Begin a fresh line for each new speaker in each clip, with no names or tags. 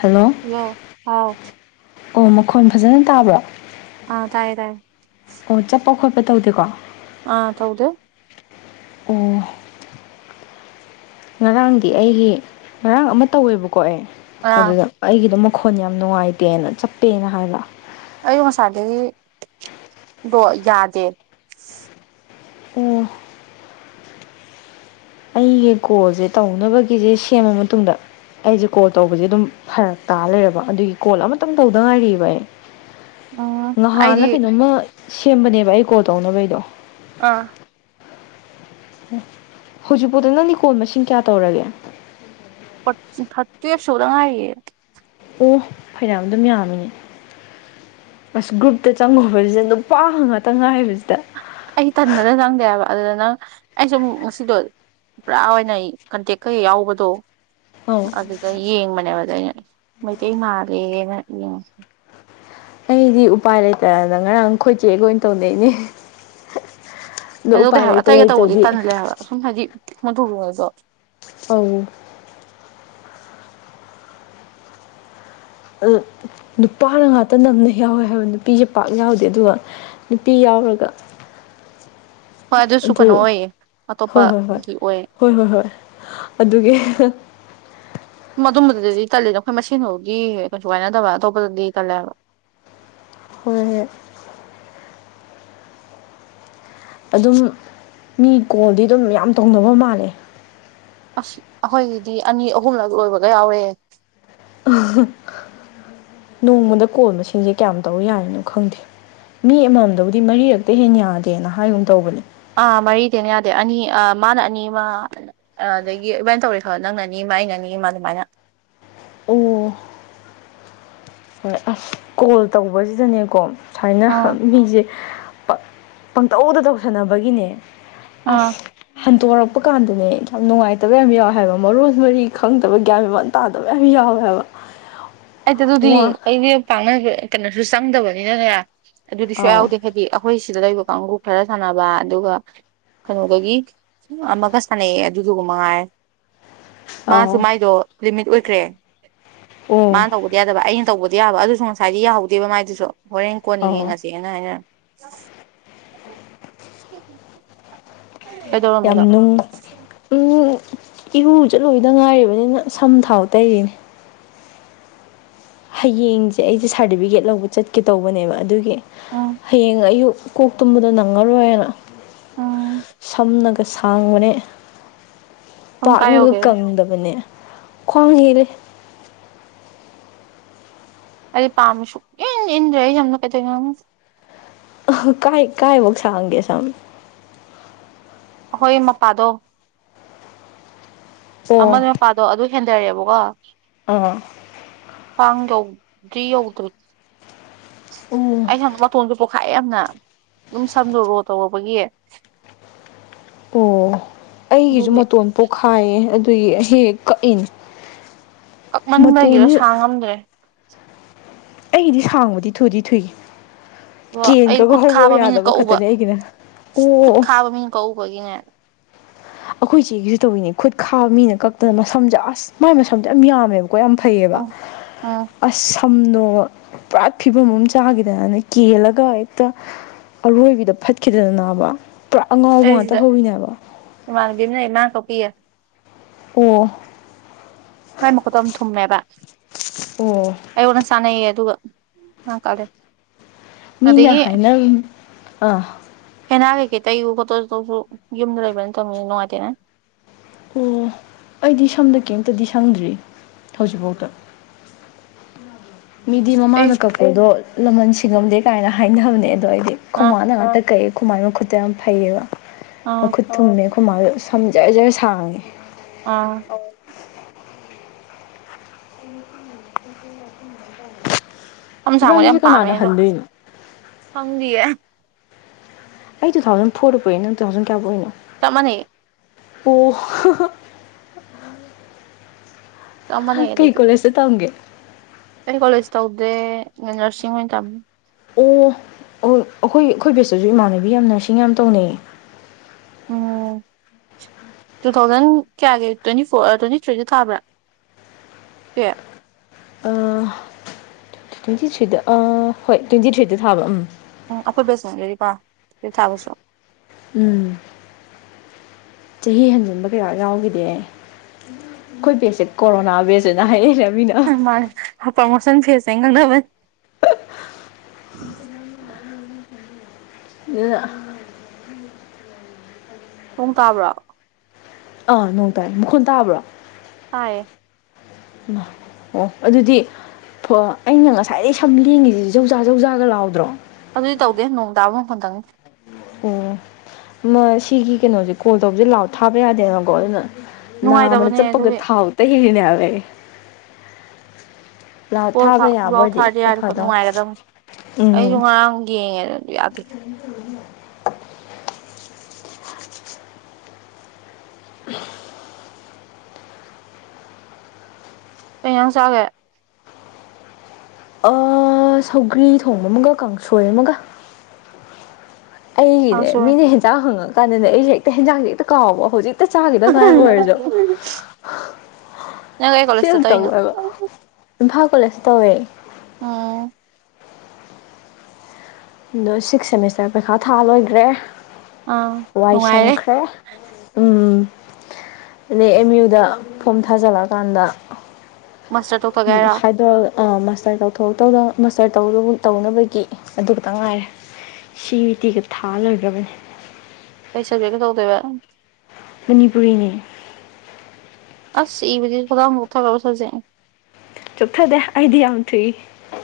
Hello
hello ꯍꯥꯎ
ꯑꯣ ꯃꯈꯣꯟ ꯐꯖꯅ ꯇꯥꯕ꯭ꯔꯣ
ꯑ ꯇꯥꯏꯌꯦ ꯇꯥꯏꯌꯦ
ꯑꯣ ꯆꯠꯄ ꯈꯣꯠꯄ ꯇꯧꯗꯦꯀꯣ
ꯑꯥ ꯇꯧꯗꯦ
ꯑꯣ ꯉꯔꯥꯡꯗꯤ ꯑꯩꯒꯤ ꯉꯔꯥꯡ ꯑꯃ ꯇꯧꯋꯦꯕꯀꯣ ꯑꯩ
ꯑꯥ
ꯑꯗꯨꯗ ꯑꯩꯒꯤꯗꯣ ꯃꯈꯣꯟ ꯌꯥꯝ ꯅꯨꯡꯉꯥꯏꯇꯦꯅ ꯆꯞꯄꯦꯅ ꯍꯥꯏꯕ
ꯑꯌꯨꯛ ꯉꯁꯥꯏꯗꯒꯤꯗꯣ ꯌꯥꯗꯦ
ꯎꯝ [unintelligible] ꯑꯩꯒꯤ ꯀꯣꯜꯁꯦ ꯇꯧꯅꯕꯒꯤꯁꯦ ꯁꯦꯝꯃ ꯃꯇꯨꯡꯗ ꯑꯩꯁꯦ ꯀꯣꯜ ꯇꯧꯕꯁꯦ ꯑꯗꯨꯝ ꯐꯔꯛ ꯇꯥ ꯂꯩꯔꯕ ꯑꯗꯨꯒꯤ ꯀꯣꯜ ꯑꯃꯇꯪ ꯇꯧꯗ ꯉꯥꯏꯔꯤꯕ ꯑꯩ
ꯎꯝ ꯑꯩꯗꯤ
ꯉꯍꯥꯟꯅ ꯀꯩꯅꯣꯝꯃ ꯁꯦꯝꯕꯅꯦꯕ ꯑꯩ ꯀꯣꯜ ꯇꯧꯅꯕꯩꯗꯣ
ꯑꯥ
ꯑꯣ ꯍꯧꯖꯤꯛꯐꯥꯎꯗ ꯅꯪꯗꯤ ꯀꯣꯜ ꯃꯁꯤꯡ ꯀꯌꯥ ꯇꯧꯔꯒꯦ꯫
ꯐꯣꯔꯠ ꯎꯝ ꯊꯥꯔꯠ ‌ꯇꯨꯋ꯭‌ꯦꯚ ꯁꯨꯗꯉꯥꯏꯔꯤꯌꯦ꯫
ꯑꯣ ꯐꯩꯅꯥꯝ ꯑꯗꯨꯝ ꯌꯥꯝꯃꯤꯅꯦ꯫ ꯑꯁ ꯒ꯭ꯔꯨꯞꯇ ꯆꯪꯉꯨꯕꯁꯤꯗ ꯅꯨꯄꯥ ꯉꯥꯛꯇ ꯉꯥꯏꯕꯁꯤꯗ꯫
ꯑꯩ ꯇꯟꯗꯅ ꯆꯪꯗꯦ ꯍꯥꯏꯕ ꯑꯗꯨꯗ ꯅꯪ ꯑꯩꯁꯨ ꯑꯃꯨꯛ ꯉꯁꯤꯗꯣ꯫ ꯄꯨꯔꯥ ꯑꯣꯏꯅ ꯑꯩ ꯀꯟꯇꯦꯛꯀꯩ ꯌꯥꯎꯕꯗꯣ꯫
ꯑꯧ
ꯑꯗꯨꯗ ꯌꯦꯡꯕꯅꯦꯕꯗ ꯑꯩꯅ ꯃꯩꯇꯩ ꯃꯥꯜꯂꯦꯅ ꯌꯦꯡꯉꯁꯦ꯫
ꯑꯩꯗꯤ ꯎꯄꯥꯏ ꯂꯩꯇꯗꯅ ꯉꯔꯥꯡ ꯈꯣꯏꯆꯦꯒ ꯑꯣꯏꯅ ꯇꯧꯅꯩꯅꯦ꯫ ꯑꯗꯣ
ꯀꯩꯗꯧꯗꯦ
ꯎꯄꯥꯏ
ꯍꯥꯏꯕ
ꯂꯩꯇ
ꯑꯇꯩꯒ ꯇꯧꯕꯗꯤ
ꯂꯩꯇ꯭ꯔꯗꯤ
ꯇꯜꯂꯦ ꯍꯥꯏꯕ ꯑꯁꯨꯝ ꯍꯥꯏꯗꯤ ꯃꯗꯨ꯫ [unintelligible]
ꯑꯥꯎ꯫ ꯑ ꯅꯨꯄꯥꯅ ꯉꯥꯛꯇ ꯅꯝꯅ ꯌꯥꯎꯋꯦ ꯍꯥꯏꯕ ꯅꯨꯄꯤꯁꯦ ꯄꯥꯛ ꯌꯥꯎꯗꯦ ꯑꯗꯨꯒ꯫ ꯅꯨꯄꯤ ꯌꯥꯎꯔꯒ꯫
ꯍꯣꯏ ꯑꯗꯨꯁꯨ
ꯑꯗꯨ
ꯀꯩꯅꯣ ꯑꯣꯏꯌꯦ
ꯍꯣꯏ ꯍꯣꯏ ꯍꯣꯏ
ꯑꯇꯣꯞꯄꯒꯤ ꯑꯣꯏ꯫
ꯍꯣꯏ ꯍꯣꯏ ꯍꯣꯏ ꯑꯗꯨꯒꯤ꯫
ꯑꯗꯨꯝꯃꯗꯗꯤ ꯇꯜꯂꯤꯗ ꯑꯩꯈꯣꯏ ꯃꯁꯦꯟ ꯑꯣꯏꯕꯒꯤ ꯀꯩꯁꯨ ꯍꯥꯏꯅꯗꯕ ꯑꯇꯣꯞꯄꯗꯗꯤ ꯇꯜꯂꯦꯕ꯫
ꯍꯣꯏ ꯍꯦ꯫ ꯑꯗꯨꯝ ꯃꯤ ꯀꯣꯜꯗꯤ ꯑꯗꯨꯝ ꯃꯌꯥꯝ ꯇꯧꯅꯕ ꯃꯥꯜꯂꯦ꯫
ꯑꯁ ꯑꯩꯈꯣꯏꯒꯤꯗꯤ ꯑꯅꯤ ꯑꯍꯨꯝꯂꯛ ꯂꯣꯏꯕꯒ ꯌꯥꯎꯔꯦꯍꯦ꯫
ꯑ-ꯍ ꯅꯣꯡꯃꯗ ꯀꯣꯜ ꯃꯁꯤꯡꯁꯦ ꯀꯌꯥꯝ ꯇꯧ ꯌꯥꯏꯅꯣ ꯈꯪꯗꯦ꯫ ꯃꯤ ꯑꯃꯃꯝꯗꯕꯨꯗꯤ ꯃꯔꯤꯔꯛꯇꯩ ꯍꯦꯟꯅ ꯌꯥꯗꯦꯅ ꯍꯥꯏꯒꯨꯝ ꯇꯧꯕꯅꯤ꯫
ꯑꯥ ꯃꯔꯤꯗ ꯍꯦꯟꯅ ꯌꯥꯗꯦ ꯑꯅꯤ ꯑ ꯃꯥꯅ ꯑꯅꯤ ꯑꯃ꯫ ꯑ ꯑꯗꯒꯤ ꯏꯕꯥꯅꯤ ꯇꯧꯔꯦ ꯈꯜ ꯅꯪꯅ ꯑꯅꯤ ꯑꯃ ꯑꯩꯅ ꯑꯅꯤ ꯑꯃꯥ ꯑꯗꯨꯃꯥꯏꯅ꯫
ꯑꯣ ꯑꯁ ꯀꯣꯜ ꯇꯧꯕꯁꯤꯗꯅꯦꯀꯣ ꯁꯨꯃꯥꯏꯅ
ꯑꯥ
ꯃꯤꯁꯦ꯫ ꯄ ꯄꯪꯇꯧꯗ ꯇꯧꯁꯟꯅꯕꯒꯤꯅꯦ
ꯑꯥ
ꯑꯁ꯫ ꯍꯟꯇꯣꯔꯛꯄ ꯀꯥꯟꯗꯅꯦ ꯌꯥꯝ ꯅꯨꯡꯉꯥꯏꯇꯕ ꯌꯥꯝ ꯌꯥꯎꯋꯦ ꯍꯥꯏꯕ ꯃꯔꯣꯟ ꯃꯔꯤ ꯈꯪꯗꯕ ꯒ꯭ꯌꯥꯟ꯫ [unintelligible] ꯇꯥꯗꯕ ꯌꯝ ꯌꯥꯎꯋꯦ ꯍꯥꯏꯕ꯫
ꯑꯩꯗ ꯑꯗꯨꯗꯤ
ꯋꯥ
ꯑꯩꯗꯤ ꯄꯥꯛꯅ ꯀꯩꯅꯣꯁꯨ ꯆꯪꯗꯕꯅꯤꯅꯅꯦ ꯑꯗꯨꯗꯤ
ꯑꯧ
ꯁꯨꯌꯥꯎꯗꯦ ꯍꯥꯏꯗꯤ꯫ ꯑꯩꯈꯣꯏ ꯁꯤꯗ ꯂꯩꯕ ꯀꯥꯡꯕꯨ ꯈꯔ ꯁꯥꯟꯅꯕ ꯑꯗꯨꯒ꯫ ꯀꯩꯅꯣꯗꯒꯤ ꯑꯃꯒ ꯁꯥꯟꯅꯩꯑꯦ ꯑꯗꯨꯗꯨꯒ ꯃꯉꯥꯏꯔꯦ꯫ ꯃꯥꯁꯨ
ꯑꯧ
ꯃꯥꯏꯗꯣ ꯂꯤꯃꯤꯠ ꯑꯣꯏꯈ꯭ꯔꯦ꯫
ꯑꯣ
ꯃꯥꯅ ꯇꯧꯕꯗꯤ ꯌꯥꯗꯕ ꯑꯩꯅ ꯇꯧꯕꯗꯤ ꯌꯥꯕ ꯑꯗꯨꯁꯨ ꯉꯁꯥꯏꯗꯤ ꯌꯥꯍꯧꯗꯦꯕ ꯃꯥꯏꯗꯨꯁꯨ꯫ ꯍꯣꯔꯦꯟ ꯀꯣꯟꯅ
ꯑꯧ
ꯌꯦꯡꯉꯁꯦꯅ ꯍꯥꯏꯅ꯫ ꯎꯝꯝ꯫ [inaudible]
ꯌꯥꯝ ꯅꯨꯡ꯫ ꯎꯝ ꯏꯔꯨꯖ ꯂꯣꯏꯗ ꯉꯥꯏꯔꯤꯕꯅꯤꯅ ꯁꯝ ꯊꯥꯎ ꯇꯩꯔꯤꯅꯦ꯫ ꯍꯌꯦꯡꯁꯦ ꯑꯩꯁꯦ ꯁꯥꯔꯇꯤꯐꯤꯀꯦꯠ ꯂꯧꯕ ꯆꯠꯀꯦ ꯇꯧꯕꯅꯦꯕ ꯑꯗꯨꯒꯤ꯫
ꯎꯝ
ꯍꯌꯦꯡ ꯑꯌꯨꯛ ꯀꯣꯛ ꯇꯨꯝꯕꯗꯣ ꯅꯪꯉꯔꯣꯏꯅ꯫
ꯎꯝ
ꯁꯝꯅꯒ ꯁꯥꯡꯕꯅꯦ꯫
ꯁꯝ ꯀꯥꯏ
ꯄꯥꯛꯅꯒ
ꯌꯧꯒꯦ
ꯀꯪꯗꯕꯅꯦ ꯈ꯭ꯋꯥꯡ ꯍꯦꯜꯂꯦ
ꯑꯩ ꯄꯥꯝꯃꯤꯁꯨ ꯏꯟ ꯏꯟꯗ꯭ꯔꯦ ꯑꯩ ꯁꯝ ꯗꯣ ꯀꯩꯗꯧꯅꯣ ꯈꯪ
ꯑ ꯍ ꯀꯥꯏ ꯀꯥꯏꯕꯧ ꯁꯥꯡꯒꯦ ꯁꯝ
ꯑꯍꯣꯏ ꯃꯄꯥꯗꯣ ꯑꯃ
ꯑꯣ
ꯃꯄꯥꯗꯣ ꯑꯗꯨ ꯍꯦꯟꯗꯔꯦꯕꯀꯣ
ꯑꯥ
ꯈ꯭ꯋꯥꯡ ꯌꯧꯗ꯭ꯔꯤ ꯌꯧꯗ꯭ꯔꯤ
ꯎꯝ
ꯑꯩ ꯁꯪ ꯄꯣꯁꯨ ꯄꯣꯛꯈꯥꯏ ꯌꯥꯝꯅ ꯑꯗꯨꯝ ꯁꯝꯗꯣ ꯔꯣ ꯇꯧꯔꯨꯕꯒꯤ
ꯑꯣ ꯑꯩꯒꯤꯁꯨ
ꯑꯗꯨꯒꯤ
ꯃꯇꯣꯟ ꯄꯣꯛꯈꯥꯏꯌꯦ ꯑꯗꯨꯒꯤ ꯑꯩ ꯀꯛꯏꯅꯤ
ꯀꯛꯃꯟꯕꯒꯤꯔ ꯁꯥꯡꯉꯝꯗ꯭ꯔꯦ
ꯑꯩꯒꯤꯗꯤ ꯁꯥꯡꯕꯗꯤ ꯊꯨꯗꯤ ꯊꯨꯏ
ꯑꯗꯣ ꯑꯩ
ꯀꯦꯟꯒ꯭ꯔꯒ
ꯈꯨꯠ ꯈꯥꯕ
ꯍꯧꯔꯛꯑꯣ
ꯃꯤꯅ
ꯌꯥꯗꯕ
ꯀꯛꯎꯕ
ꯈꯛꯇꯅꯦ ꯑꯩꯒꯤꯅ ꯑꯣ ꯑꯣ
ꯈꯨꯠ
ꯑꯣ
ꯈꯥꯕ ꯃꯤꯅ ꯀꯛꯎꯕꯒꯤꯅꯦ
ꯑꯈꯣꯏ ꯆꯦꯒꯤꯁꯨ ꯇꯧꯋꯤꯅꯦ ꯈꯨꯠ ꯈꯥꯕ ꯃꯤꯅ ꯀꯛꯇꯅ ꯃꯁꯝꯁꯦ ꯑꯁ ꯃꯥꯏ ꯃꯁꯝꯁꯦ ꯌꯥꯝ ꯌꯥꯝꯃꯦꯕ ꯀꯣ ꯌꯥꯝ ꯐꯩꯌꯦꯕ
ꯎꯝ ꯎꯝ
ꯑꯁ ꯁꯝꯗꯣ ꯄꯨꯔꯥ ꯐꯤꯕꯝ ꯑꯃ ꯆꯥꯈꯤꯗꯅꯅ ꯀꯦꯜꯂꯒ ꯍꯦꯛꯇ ꯑꯔꯣꯏꯕꯤꯗ ꯐꯠꯈꯤꯗꯗꯅꯕ ꯄꯨꯔꯥ ꯑꯉꯥꯎꯕ
ꯑꯩ
ꯉꯥꯛꯇ
ꯁꯤꯗ
ꯍꯧꯔꯤꯅꯦꯕ
ꯏꯃꯥꯟꯅꯕꯤ ꯑꯃꯥ ꯂꯩ ꯃꯅꯥ ꯀꯛꯄꯤꯌꯦ
ꯑꯣ
ꯃꯥꯏ ꯃꯈꯨꯠꯇꯣ ꯌꯥꯝ ꯊꯨꯝꯃꯦꯕ
ꯑꯣ
ꯑꯩꯉꯣꯟꯗ ꯆꯥꯟꯅꯩꯌꯦ ꯑꯗꯨꯒ ꯃꯅꯥ ꯀꯛꯂꯦ
ꯃꯤꯅ
ꯑꯗꯒꯤ
ꯍꯥꯏꯅ ꯑꯥ
ꯍꯦꯟꯅꯥ ꯀꯩ ꯀꯩ ꯇꯩ [unintelligible] ꯌꯨꯝꯗ ꯂꯩꯕ ꯅꯠꯇꯕꯅꯤꯅ ꯅꯨꯡꯉꯥꯏꯇꯦꯅ
ꯑꯣ ꯑꯩꯗꯤ ꯁꯝꯗ ꯀꯔꯤꯝꯇꯗꯤ ꯁꯪꯗ꯭ꯔꯤ ꯍꯧꯖꯤꯛꯐꯎꯗ ꯃꯤꯗꯤ
ꯑꯩ
ꯃꯃꯥꯅ ꯀꯛꯄꯗꯣ ꯂꯃꯟ ꯁꯤꯉꯝꯗꯦ ꯀꯥꯏꯅ ꯍꯥꯏꯅꯕꯅꯦ ꯑꯗꯣ ꯑꯩꯗꯤ
ꯑ
ꯈꯣꯃꯥꯅ ꯉꯥꯛꯇ ꯀꯛꯑꯦ ꯈꯣꯏꯃꯥ ꯃꯈꯨꯠꯇꯣ ꯌꯥꯝ ꯐꯩꯌꯦꯕ
ꯑꯥ
ꯃꯈꯨꯠ ꯊꯨꯝꯃꯦ ꯈꯣꯏꯃꯥꯗꯨ ꯁꯝ ꯖꯔ ꯖꯔ ꯁꯥꯡꯉꯦ
ꯑꯥ
[inaudible]
ꯁꯝ ꯁꯥꯡꯕꯗꯤ ꯌꯥꯝ ꯄꯥꯝꯃꯦ
ꯀꯅꯥꯅ
ꯑꯗꯣ
ꯍꯟꯗꯣꯏꯅꯣ
ꯈꯪꯗꯤꯌꯦ
ꯑꯩ ꯇꯨ ꯊꯥꯎꯖꯟ ꯐꯣꯔꯗ ꯄꯣꯛꯏ ꯅꯪ ꯇꯨ ꯊꯥꯎꯖꯟ ꯀꯌꯥꯗ ꯄꯣꯛꯏꯅꯣ
ꯆꯞ ꯃꯥꯟꯅꯩꯌꯦ
ꯑꯣ
ꯆꯞ ꯃꯥꯟꯅꯩ
ꯀꯩ ꯀꯣꯂꯦꯖ ꯇ ꯇꯝꯒꯦ
ꯑꯩꯗꯤ ꯀꯣꯂꯦꯖ ꯇꯧꯗꯦ ꯅ꯭ꯔꯁꯤꯡ ꯑꯣꯏꯟ ꯇꯝꯃꯤ
ꯑꯣ ꯑꯣ ꯑꯈꯣꯏ ꯑꯈꯣꯏ ꯕꯦꯁꯇꯁꯨ ꯏꯃꯥꯟꯅꯕꯤ ꯌꯥꯝꯅ ꯅꯔꯁꯤꯡ ꯌꯥꯝ ꯇꯧꯅꯩꯌꯦ
ꯎꯝ
[inaudible]
ꯇꯨ ꯊꯥꯎꯖꯟ ꯀꯌꯥꯒꯤ ꯇ꯭ꯋꯦꯟꯇꯤ ꯐꯣꯔ ꯇ꯭ꯋꯦꯟꯇꯤ ꯊ꯭ꯔꯤꯗ ꯊꯕ꯭ꯔꯥ ꯇ꯭ꯋꯦꯞ
ꯑꯥ ꯇ꯭ꯋꯦꯟꯇꯤ ꯊ꯭ꯔꯤꯗ ꯑꯥ ꯍꯣꯏ ꯇ꯭ꯋꯦꯟꯇꯤ ꯊ꯭ꯔꯤꯗ ꯊꯥꯕ ꯎꯝ
ꯎꯝ ꯑꯈꯣꯏꯕꯦꯁ [unintelligible] ꯇꯨꯋꯦꯞ ꯊꯥꯕꯁꯨ
ꯎꯝ ꯆꯍꯤ ꯍꯟꯖꯤꯟꯕ ꯀꯩꯌꯥ ꯌꯥꯎꯈꯤꯗꯦ ꯑꯩ ꯈꯣꯏ ꯕꯦꯁꯁꯦ ꯀꯣꯔꯣꯅꯥ ꯕꯦꯁꯅ ꯍꯥꯏꯅꯩꯅꯦ ꯃꯤꯅ
ꯎꯝ ꯃꯥꯅꯦ ꯄ꯭ꯔꯃꯣꯁꯟ ꯐꯦꯁꯅ ꯉꯥꯡꯅꯕꯅꯦ
[unintelligible]
ꯅꯣꯡ ꯇꯥꯕ꯭ꯔꯣ
ꯑꯥ ꯅꯣꯡ ꯇꯥꯏ ꯃꯈꯨꯟ ꯇꯕ꯭ꯔꯣ
ꯇꯥꯏꯌꯦ
ꯏꯃꯥ ꯑꯣ ꯑꯗꯨꯗꯤ ꯐꯣ ꯑꯩꯅ ꯉꯁꯥꯏꯗꯒꯤ ꯁꯝ ꯂꯦꯡꯉꯤꯖꯤ ꯖꯧꯖꯥ ꯖꯧꯖꯥꯒ ꯂꯥꯎꯗ꯭ꯔꯣ
ꯑꯗꯨꯗꯤ ꯇꯧꯗꯦ ꯅꯣꯡ ꯇꯥꯕ ꯃꯈꯣꯟ ꯇꯪꯅꯤ
ꯃꯁꯤꯒꯤ ꯀꯩꯅꯣꯖꯦ ꯀꯣꯜ ꯇꯧꯕꯖꯦ ꯂꯥꯎꯠ ꯊꯥꯕ ꯌꯥꯗꯦꯕꯀꯣ ꯑꯗꯨꯅ ꯅꯥꯝꯃꯅꯥ
ꯅꯨꯡꯉꯥꯏꯇꯕꯅꯦ
ꯆꯞꯄꯒ
ꯑꯗꯨꯒꯤ
ꯊꯥꯎ ꯇꯩꯔꯤꯅꯦ ꯍꯥꯏꯕ ꯑꯩ ꯂꯥꯎ
ꯀꯣꯜ ꯊꯥ
ꯊꯥꯕ
ꯂꯥꯎꯠ
ꯌꯥꯕꯗꯤ
ꯊꯥꯔꯗꯤ
ꯈꯔ
ꯌꯥꯔꯗꯤ ꯐꯗꯧ
ꯐꯗꯧꯅꯤ
ꯅꯨꯡꯉꯥꯏꯒꯗꯧꯅꯤ ꯑꯩꯁꯨ
ꯎꯝ
ꯉꯔꯥꯡ ꯌꯦꯡꯉꯦ ꯌꯥꯗꯦ
[unintelligible]
ꯀꯩ ꯑꯩꯉꯥꯡ ꯆꯥꯒꯦ
ꯑꯥ ꯁꯧꯒ꯭ꯔꯤ ꯊꯣꯡꯕ ꯑꯃꯒ ꯀꯥꯡꯁꯣꯏ ꯑꯃꯒ ꯑꯩꯒꯤꯅꯦ
ꯀꯥꯡꯁꯣꯏ
ꯃꯤꯅ ꯍꯦꯟꯖꯥꯡ ꯍꯪꯉꯀꯥꯟꯗꯅꯦ ꯑꯩꯖꯦ ꯍꯦꯛꯇ ꯍꯦꯟꯖꯥꯡꯁꯦ ꯍꯦꯛꯇ ꯀꯥꯎꯕ ꯍꯧꯖꯤꯛ ꯇ ꯆꯥꯒꯤꯗ ꯉꯥꯏꯕ ꯑꯣꯏꯔꯖꯨ
ꯅꯪ ꯑꯩ ꯀꯣꯂꯦꯖ ꯇ ꯇꯧꯏꯅꯣ
ꯏꯝꯐꯥꯜ ꯀꯣꯂꯦꯖ ꯇ ꯇꯧꯋꯦ
ꯑꯣ
ꯅꯣ ꯁꯤꯛꯁ ꯁꯦꯃꯤꯁꯇꯔ ꯄꯩꯈꯥ ꯊꯥ ꯂꯣꯏꯒ꯭ꯔꯦ
ꯑꯥ
ꯋꯥꯏ
ꯅꯨꯡꯉꯥꯏꯔꯦ
ꯁꯪꯈ꯭ꯔꯦ ꯎꯝ ꯑꯅꯦ ꯑꯦꯝ ꯌꯨꯗ ꯐꯣꯝ ꯊꯥꯖꯜꯂꯑꯀꯥꯟꯗ
ꯃꯁꯇꯔ ꯇꯧ__
ꯎꯝ ꯍꯥꯏꯗꯣꯜ ꯑꯥ ꯃꯥꯁꯇꯔ ꯇꯧꯊꯣꯛꯇꯧꯗ ꯃꯥꯁꯇꯔ ꯇꯧꯅꯕ ꯇꯧꯅꯕꯒꯤ ꯑꯗꯨ ꯈꯛꯇ ꯉꯥꯏꯔꯦ ꯁꯤ ꯏ ꯇꯤꯒ ꯊꯥ ꯂꯣꯏꯒ꯭ꯔꯕꯅꯦ
ꯀꯩ ꯁꯕꯖꯦꯛꯇ ꯇꯧꯗꯣꯏꯕ
ꯃꯅꯤꯄꯨꯔꯤꯅꯤ
ꯑꯁ ꯏꯕꯗꯤ ꯈꯨꯗꯥꯡ ꯆꯣꯛꯊꯒꯗꯧ ꯁꯕꯖꯦꯛꯅꯤ
ꯆꯣꯛꯊꯗꯦ ꯑꯩꯗꯤ ꯌꯥꯝ ꯊꯨꯏ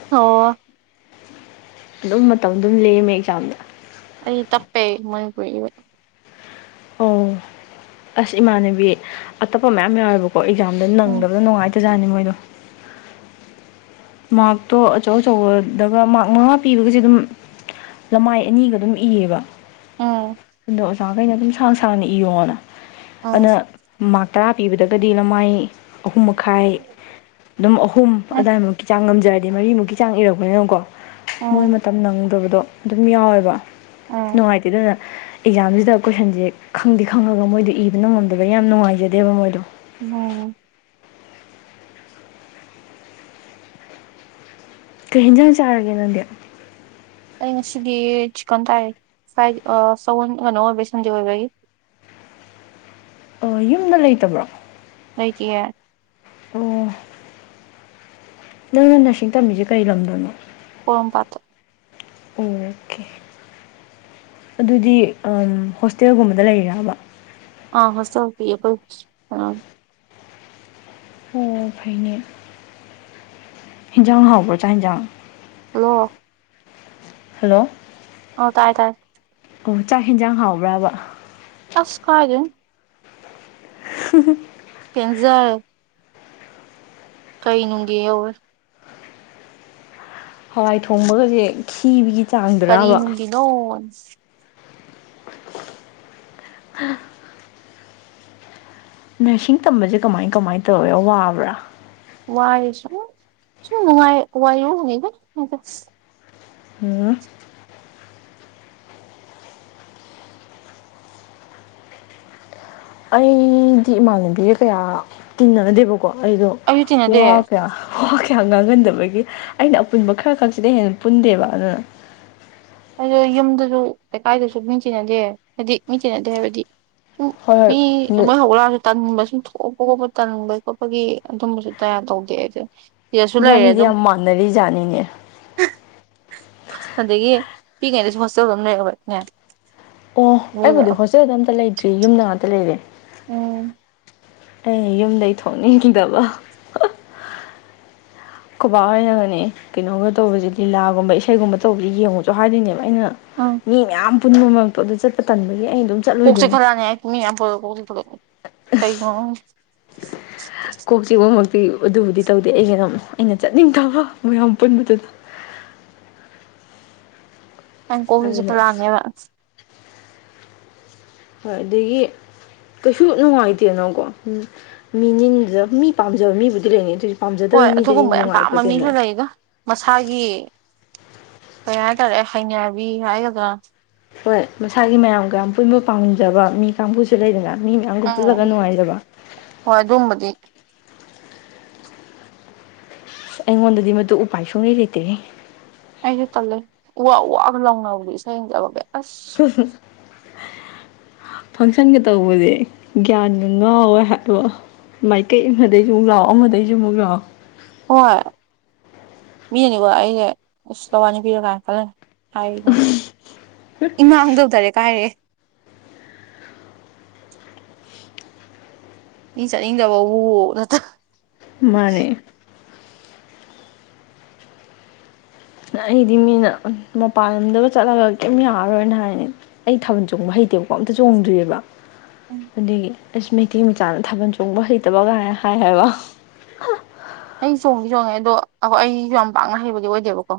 ꯑꯣ
ꯑꯗꯨꯝ ꯃꯇꯝ ꯑꯗꯨꯝ ꯂꯝꯃꯦ ꯑꯦꯛꯖꯥꯝꯗ
ꯑꯩ ꯇꯞꯄꯦ ꯃꯅꯤꯄꯨꯔꯤ ꯏꯕ
ꯑꯣ ꯑꯁ ꯏꯃꯥꯟꯅꯕꯤ ꯑꯇꯞꯄ ꯃꯌꯥꯝ ꯌꯥꯎꯋꯦꯕ__ ꯀꯣ ꯑꯦꯛꯖꯥꯝꯗ
ꯎꯝ
ꯅꯪꯗꯕꯗꯣ ꯅꯨꯡꯉꯥꯏꯇꯖꯥꯠꯅꯤ ꯃꯣꯏꯗꯣ ꯃꯥꯛꯇꯣ ꯑꯆꯧ ꯑꯆꯧꯕꯗꯒ ꯃꯥꯛ ꯃꯉꯥ ꯄꯤꯕꯒꯖꯦ ꯑꯗꯨꯝ ꯂꯃꯥꯏ ꯑꯅꯤꯒ ꯑꯗꯨꯝ ꯏꯌꯦꯕ
ꯑꯥ
ꯑꯗꯣ ꯑꯣꯖꯥꯒꯩꯅ ꯑꯗꯨꯝ ꯁꯥꯡ ꯁꯥꯡꯅ ꯏꯌꯣꯅ
ꯎꯝ
ꯑꯅꯥ ꯃꯥꯛ ꯇꯔꯥ ꯄꯤꯕꯗꯒꯗꯤ ꯅꯃꯥꯏ ꯑꯍꯨꯝ ꯃꯈꯥꯏ ꯑꯗꯨꯝ ꯑꯍꯨꯝ
ꯎꯝ
ꯑꯗꯥꯏꯃꯨꯛꯀꯤ ꯆꯥꯡ ꯉꯝꯖꯔꯗꯤ ꯃꯔꯤꯃꯨꯛꯀꯤ ꯆꯥꯡ ꯏꯔꯛꯄꯅꯤꯅꯀꯣ ꯃꯣꯏ
ꯎꯝ
ꯃꯇꯝ ꯅꯪꯗꯕꯗꯣ ꯑꯗꯨꯝ ꯌꯥꯎꯋꯦꯕ
ꯎꯝ
ꯅꯨꯡꯉꯥꯏꯇꯦ ꯑꯗꯨꯅ ꯑꯦꯛꯖꯥꯝꯖꯤꯗ ꯀꯣꯏꯁꯟꯖꯦ ꯈꯪꯗꯤ ꯈꯪꯉꯒ ꯃꯣꯏꯗꯣ ꯏꯕ ꯅꯪꯉꯝꯗꯕꯩ ꯌꯥꯝ ꯅꯨꯡꯉꯥꯏꯖꯗꯦꯕ ꯃꯣꯏꯗꯣ
ꯅꯣ
ꯀꯩ ꯍꯦꯟꯖꯥꯡ ꯆꯥꯔꯒꯦ ꯅꯪꯗꯤ
ꯑꯩ ꯉꯁꯤꯗꯤ ꯆꯤꯛꯀꯟ ꯇꯥꯏ ꯐ꯭ꯔꯥꯏ ꯑꯥ ꯁꯥꯒꯣꯟ ꯀꯅꯣ ꯑꯣꯏꯕꯩ ꯁꯟꯗꯦ ꯑꯣꯏꯕꯒꯤ
ꯑꯥ ꯌꯨꯝꯗ ꯂꯩꯇꯕ꯭ꯔꯣ
ꯂꯩꯇꯤꯌꯦ
ꯑꯣ ꯅꯪꯅ ꯅꯔꯁꯤꯡ ꯇꯝꯃꯤꯖꯦ ꯀꯔꯤ ꯂꯝꯗꯅꯣ
ꯄꯣꯔꯣꯝ ꯄꯥꯠꯇ
ꯑꯣꯈꯦ ꯑꯗꯨꯗꯤ ꯑꯝ ꯍꯣꯁꯇꯦꯜꯒꯨꯝꯕꯗ ꯂꯩꯔꯤꯔꯕ
ꯑꯥ ꯍꯣꯁꯇꯦꯜ ꯄꯤ ꯑꯈꯣꯏ [unintelligible]
ꯑꯣ ꯐꯩꯅꯦ ꯍꯤꯟꯖꯥꯡ ꯍꯥꯎꯕ꯭ꯔꯥ ꯆꯥ ꯍꯤꯟꯖꯥꯡ
ꯍꯜꯂꯣ
ꯍꯂꯣ
ꯑꯣ ꯇꯥꯏ ꯇꯥꯏ
ꯑꯣ ꯆꯥꯛ ꯍꯤꯟꯖꯥꯡ ꯍꯥꯎꯕ꯭ꯔꯥꯕ
ꯑꯁ ꯀꯩꯗꯩꯟ
[unintelligible]
ꯄꯦꯟꯖꯥꯔꯦ ꯀꯩ ꯅꯨꯡꯒꯤ ꯌꯧꯋꯦ
ꯍꯋꯥꯏ ꯊꯣꯡꯕꯒꯖꯦ ꯈꯤꯕꯤꯒꯤ
ꯀꯔꯤꯅꯨꯡꯒꯤꯅꯣꯟ
ꯍꯥ ꯅꯔꯁꯤꯡ ꯇꯝꯕꯖꯦ ꯀꯃꯥꯏ ꯀꯃꯥꯏꯟ ꯇꯧꯋꯦ ꯋꯥꯕ꯭ꯔꯥ
ꯋꯥꯏ ꯁꯨ ꯁꯨꯝ ꯅꯨꯡꯉꯥꯏ ꯋꯥꯏꯌꯨꯅꯤꯗ [unintelligible]
[unintelligible] ꯑꯩꯗꯤ ꯏꯃꯥꯟꯅꯕꯤꯒꯥ ꯀꯌꯥ ꯇꯤꯟꯅꯗꯦꯕꯀꯣ ꯑꯩꯗꯣ
ꯑꯩꯁꯨ ꯇꯤꯟꯅꯗꯦ
ꯋꯥ ꯀꯌꯥ ꯋꯥ ꯀꯌꯥ ꯉꯥꯡꯒꯟꯗꯕꯒꯤ ꯑꯩꯅ ꯑꯄꯨꯟꯕ ꯈꯔ ꯈꯛꯁꯤꯗꯥ ꯍꯦꯟꯅ ꯄꯨꯟꯗꯦꯕ ꯑꯗꯨꯅ
ꯑꯩꯗꯣ ꯌꯨꯝꯗꯁꯨ ꯂꯩꯀꯥꯏꯗꯁꯨ ꯃꯤ ꯆꯦꯟꯅꯗꯦ ꯍꯥꯏꯗꯤ ꯃꯤ ꯆꯦꯟꯅꯗꯦ ꯍꯥꯏꯕꯗꯤ ꯁꯨꯝ ꯃꯤ
ꯍꯣꯏ ꯍꯣꯏ
ꯑꯃ ꯍꯧ ꯂꯥꯁꯨ ꯇꯟꯕ ꯁꯨꯝ ꯊꯣꯛꯄ ꯈꯣꯠꯄ ꯇꯟꯕ ꯈꯣꯠꯄꯒꯤ ꯑꯗꯨꯝꯕꯁꯨ ꯇꯌꯥ ꯇꯧꯗꯦ ꯑꯩꯗꯣ
ꯏꯕꯥꯅꯤꯗꯤ ꯌꯥꯝ ꯃꯥꯟꯅꯔꯤꯖꯥꯅꯤꯅꯦ
ꯍꯁ ꯑꯗꯒꯤ ꯄꯤꯏꯉꯩꯗꯁꯨ ꯍꯣꯁꯇꯦꯜꯗꯥ ꯑꯗꯨꯝ ꯂꯩꯔꯕꯩ ꯅꯦ
ꯑꯣ ꯑꯩꯕꯨꯗꯤ ꯍꯣꯁꯇꯦꯜꯗꯥ ꯑꯝꯇꯥ ꯂꯩꯇ꯭ꯔꯤ ꯌꯨꯝꯗꯥ ꯉꯥꯛꯇꯥ ꯂꯩꯔꯦ
ꯑꯣ
ꯑꯩꯅ ꯌꯨꯝꯗꯩ ꯊꯣꯛꯅꯤꯡꯗꯕ ꯈꯣꯕꯥ ꯍꯣꯏꯅꯒꯥꯅꯦ ꯀꯩꯅꯣꯒꯥ ꯇꯧꯕꯖꯦ ꯂꯤꯂꯥꯒꯨꯝꯕ ꯏꯁꯩꯒꯨꯝꯕ ꯇꯧꯕꯖꯤ ꯌꯦꯡꯉꯨꯆꯣ ꯍꯥꯏꯗꯣꯏꯅꯦꯕ ꯑꯩꯅ
ꯑꯪ
ꯃꯤ ꯃꯌꯥꯝ ꯄꯨꯟꯕ ꯃꯔꯛꯇꯣ ꯑꯗꯨ ꯆꯠꯄ ꯇꯟꯕꯒꯤ ꯑꯩ ꯑꯗꯨꯝ
ꯀꯣꯛ
ꯆꯠꯂꯣꯏꯗꯣꯏꯅꯦ
ꯆꯤꯛꯈꯠ ꯂꯛꯑꯥꯅꯤ ꯑꯩ ꯃꯤ ꯃꯌꯥꯝ ꯄꯨꯟꯂꯥ ꯀꯣꯛ ꯆꯤꯛꯈꯠꯂꯦ ꯀꯩꯒꯤꯅꯣ ꯈꯪꯗꯦ
ꯆꯤꯛꯄ ꯃꯛꯇꯤ ꯑꯗꯨꯕꯨꯗꯤ ꯇꯧꯗꯦ ꯑꯩꯒꯤꯅ ꯑꯩꯅ ꯆꯠꯅꯤꯡꯗꯕ ꯃꯌꯥꯝ ꯄꯨꯟꯕꯗꯨꯗ
ꯑꯩꯟ ꯀꯣꯛꯁꯤ
ꯑꯗꯨꯅ
ꯆꯤꯛꯈꯠ ꯂꯛꯑꯅꯤꯕ
ꯍꯣꯏ ꯑꯗꯥꯒꯤ ꯀꯩꯁꯨ ꯅꯨꯡꯉꯥꯏꯇꯦꯅꯀꯣ ꯎꯝ ꯃꯤꯅꯤꯟꯗꯨ ꯃꯤ ꯄꯥꯝꯖꯕ ꯃꯤꯕꯨꯗꯤ ꯂꯩꯅꯤ ꯑꯗꯨꯏ
ꯍꯣꯏ ꯑꯗꯨꯒꯨꯝꯕ ꯌꯥꯝ ꯄꯥꯝꯕ ꯃꯤꯁꯨ ꯂꯩꯗꯥ ꯃꯁꯥꯒꯤ ꯀꯩ ꯍꯥꯏꯇꯥꯔꯦ ꯍꯩꯅꯕꯤ ꯍꯥꯏꯒꯗ꯭ꯔꯥ
ꯍꯣꯏ ꯃꯁꯥꯒꯤ ꯃꯌꯥꯝ ꯒꯥꯌꯥꯝ ꯄꯨꯟꯕ ꯄꯥꯝꯖꯕ ꯃꯤ ꯀꯥꯡꯕꯨꯁꯨ ꯂꯩꯗꯅ ꯃꯤ ꯃꯌꯥꯝꯒꯥ
ꯑꯥ
ꯄꯨꯜꯂꯒꯥ ꯅꯨꯡꯉꯥꯏꯖꯕ
ꯍꯣꯏ ꯑꯗꯨꯝꯕꯗꯤ
ꯑꯩꯉꯣꯟꯗꯥꯗꯤ ꯃꯗꯨ ꯎꯄꯥꯏ ꯁꯨꯡꯂꯩ ꯂꯩꯇꯦꯍꯦ
ꯑꯩꯖꯨ ꯇꯜꯂꯦ ꯎ ꯋꯥ ꯎ ꯋꯥꯒ ꯂꯥꯎꯅꯕꯗꯣ ꯏꯁꯩ ꯌꯦꯡꯗꯕꯒꯩ ꯑꯁ
[unintelligible] ꯐꯪꯁꯟꯒꯥ ꯇꯧꯕꯖꯦ ꯒ꯭ꯌꯥꯟꯒꯥ ꯉꯥꯎꯋꯦ ꯍꯥꯏꯕ ꯃꯥꯏꯀꯩ ꯏꯃꯗꯩꯖꯨ ꯑꯃꯨꯛ ꯂꯥꯎ ꯑꯃ ꯗꯩꯖꯨ ꯃꯨꯛ ꯂꯥꯎ
ꯍꯣꯏ ꯃꯤꯅꯗꯤꯀꯣ ꯑꯩꯁꯦ ꯑꯁ ꯂꯋꯥꯏ ꯅꯨꯄꯤꯅꯤꯔꯥ ꯀꯥꯏꯅ ꯈꯜꯂꯝꯅꯤ ꯍꯥꯏꯒ ꯏꯃꯥꯡꯗ ꯗꯥꯏꯔꯦꯛꯀ ꯍꯥꯏꯔꯛꯑꯦ ꯃꯤ ꯆꯠꯅꯤꯡꯗꯕꯕꯨ ꯅꯠꯇ꯭ꯔꯥ
ꯃꯥꯅꯦ ꯑꯩꯗꯤ ꯃꯤꯅ ꯃꯄꯥꯟ ꯂꯝꯗꯒ ꯆꯠꯂꯒ ꯀꯤꯝ ꯌꯥꯔꯔꯣꯏꯅ ꯍꯥꯏꯅ‌ꯦ ꯑꯩ ꯊꯥꯕꯜ ꯆꯣꯡꯕ ꯍꯩꯇꯦꯕꯀꯣ ꯑꯝꯇ ꯆꯣꯡꯗ꯭ꯔꯤꯕ ꯑꯗꯨꯒꯤ ꯑꯁ ꯃꯩꯇꯩ ꯃꯆꯥꯅ ꯊꯥꯕꯜ ꯆꯣꯡꯕ ꯍꯩꯇꯕ ꯀꯥꯏꯅ ꯍꯥꯏ ꯍꯥꯏꯕ
ꯑꯩ ꯆꯣꯡꯗꯤ ꯆꯣꯡꯉꯦ ꯑꯗꯣ ꯑꯩꯈꯣꯏ ꯑꯩꯁꯨ ꯌꯥꯝ ꯄꯥꯛꯅ ꯍꯩꯕꯗꯤ ꯑꯣꯏꯗꯦꯕꯀꯣ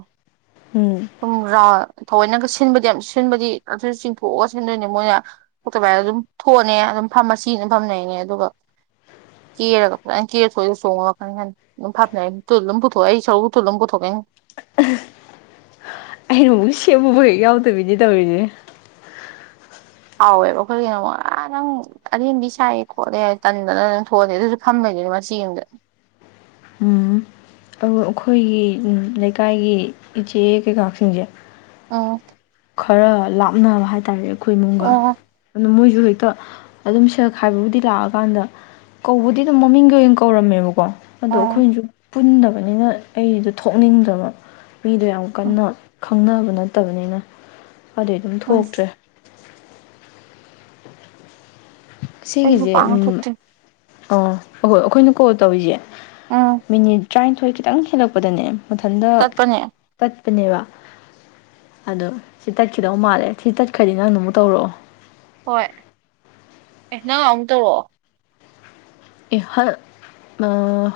ꯎꯝ
ꯁꯨꯝ ꯔꯥꯎꯔ ꯊꯑꯣꯏꯅꯒ ꯁꯤꯟꯕꯗꯤ ꯌꯥꯝ ꯁꯤꯟꯕꯗꯤ ꯑꯗꯨ ꯆꯤꯡꯊꯣꯛꯑꯒ ꯁꯤꯟꯗꯣꯏꯅꯦ ꯃꯣꯏꯅ ꯊ‌ꯣꯛꯇꯕ ꯍꯥꯏꯔꯁꯨ ꯑꯗꯨꯝ ꯊꯣꯛꯑꯅꯤ ꯑꯗꯨꯝ ꯐꯝꯃ ꯃꯆꯤ ꯑꯃꯗ ꯐꯝꯔꯩꯔꯅꯤ ꯑꯗꯨꯒ ꯀ‌ꯦꯔꯒ ꯐꯖꯅ ꯀ‌ꯦꯔꯥꯒ ꯊꯣꯛ ꯑꯦ ꯑꯗꯨꯒ ꯆꯣꯡꯕꯒꯤ ꯋꯥꯈꯟ ꯈꯟꯗ‌ꯦ ꯑꯗꯨꯝ ꯐꯝ ꯂꯩꯔꯅꯤ ꯇꯨꯜꯑꯃ ꯄꯨꯊꯣꯛꯑꯒ ꯑꯩ ꯁꯔꯨꯛ ꯇꯨꯜ ꯑꯃ ꯄꯨꯊꯣꯛꯑꯅꯤ
ꯑꯩꯅ ꯑꯃꯨꯛ ꯁꯦꯝꯕꯕꯨ ꯍꯦꯛ ꯌꯥꯎꯗꯕꯤꯅꯤ ꯇꯧꯔꯤꯁꯦ
ꯆꯥꯎꯋꯦꯕ ꯑꯩꯈꯣꯏꯒꯤꯅ ꯑꯃꯨꯛ ꯑꯥ ꯅꯪ ꯑꯔꯦꯝꯕꯤ ꯁꯥꯏꯌꯦ ꯈꯣꯠꯂꯦ ꯇꯟꯗꯅ ꯑꯗꯨꯝ ꯊꯣꯛꯑꯅꯤ ꯑꯗꯨꯁꯨ ꯐꯝꯗ‌ꯣꯏꯅꯦ ꯃꯆꯤ ꯑꯃꯗ
ꯑꯝ ꯑꯗꯨ ꯑꯩꯈꯣꯏꯒꯤ ꯂꯩꯀꯥꯏꯒꯤ ꯏꯆꯦ ꯀꯩꯀꯥꯁꯤꯡꯁꯦ
ꯑꯝ
ꯈꯔ ꯂꯥꯞꯅꯕ ꯍꯥꯏ ꯇꯥꯔꯦ ꯑꯩꯈꯣꯏ ꯏꯃꯨꯡꯒ
ꯑꯣ
ꯑꯗꯨꯝ ꯃꯣꯏꯁꯨ ꯍꯦꯛꯇ ꯑꯗꯨꯝ ꯁꯦꯜ ꯈꯥꯏꯕꯕꯨꯗꯤ ꯂꯥꯛꯑꯀꯥꯟꯗ ꯀꯧꯕꯕꯨꯗꯤ ꯑꯗꯨꯝ ꯃꯃꯤꯡꯒꯤ ꯑꯣꯏꯅ ꯀꯧꯔꯝꯃꯦꯕꯀꯣ ꯑꯗꯣ
ꯑꯣ
ꯑꯩꯈꯣꯏꯅꯁꯨ ꯄꯨꯟꯗꯕꯅꯤꯅ ꯑꯩꯗꯣ ꯊꯣꯛꯅꯤꯡꯗꯕ ꯃꯤꯗꯣ ꯌꯥꯝ
ꯎꯝ
ꯀꯟꯅ ꯈꯪꯅꯕ ꯅꯠꯇꯕꯅꯤꯅ ꯑꯗꯩ ꯑꯗꯨꯝ
ꯎꯝ
ꯊꯣꯛꯇ꯭ꯔꯦ
ꯑꯩꯁꯨ
ꯁꯤꯒꯤꯁꯦ
ꯄꯥꯛꯅ
ꯎꯝ
ꯊꯣꯛꯇꯦ
ꯑ ꯑꯈꯣꯏ ꯑꯩꯈꯣꯏꯅ ꯀꯣꯜ ꯇꯧꯔꯤꯁꯦ
ꯎꯝ
ꯃꯤꯅꯤꯠ ꯇ꯭ꯔꯥꯅꯤꯊꯣꯏ ꯈꯤꯇꯪ ꯍꯦꯜꯂꯛꯄꯗꯅꯦ ꯃꯊꯟꯇ
ꯇꯠꯄꯅꯦ
ꯇꯠꯄꯅꯦꯕ ꯑꯗꯣ ꯁꯤ ꯇꯠꯈꯤꯗꯧ ꯃꯥꯜꯂꯦ ꯁꯤ ꯇꯠꯈ꯭ꯔꯥꯗꯤ ꯅꯪ ꯑꯃꯨꯛ ꯇꯧꯔꯛꯑꯣ
ꯍꯣꯏ ꯑꯦ ꯅꯪ ꯑꯃꯨꯛ ꯇꯧꯔꯛꯑꯣ
ꯑꯦ ꯍꯜ ꯑꯥ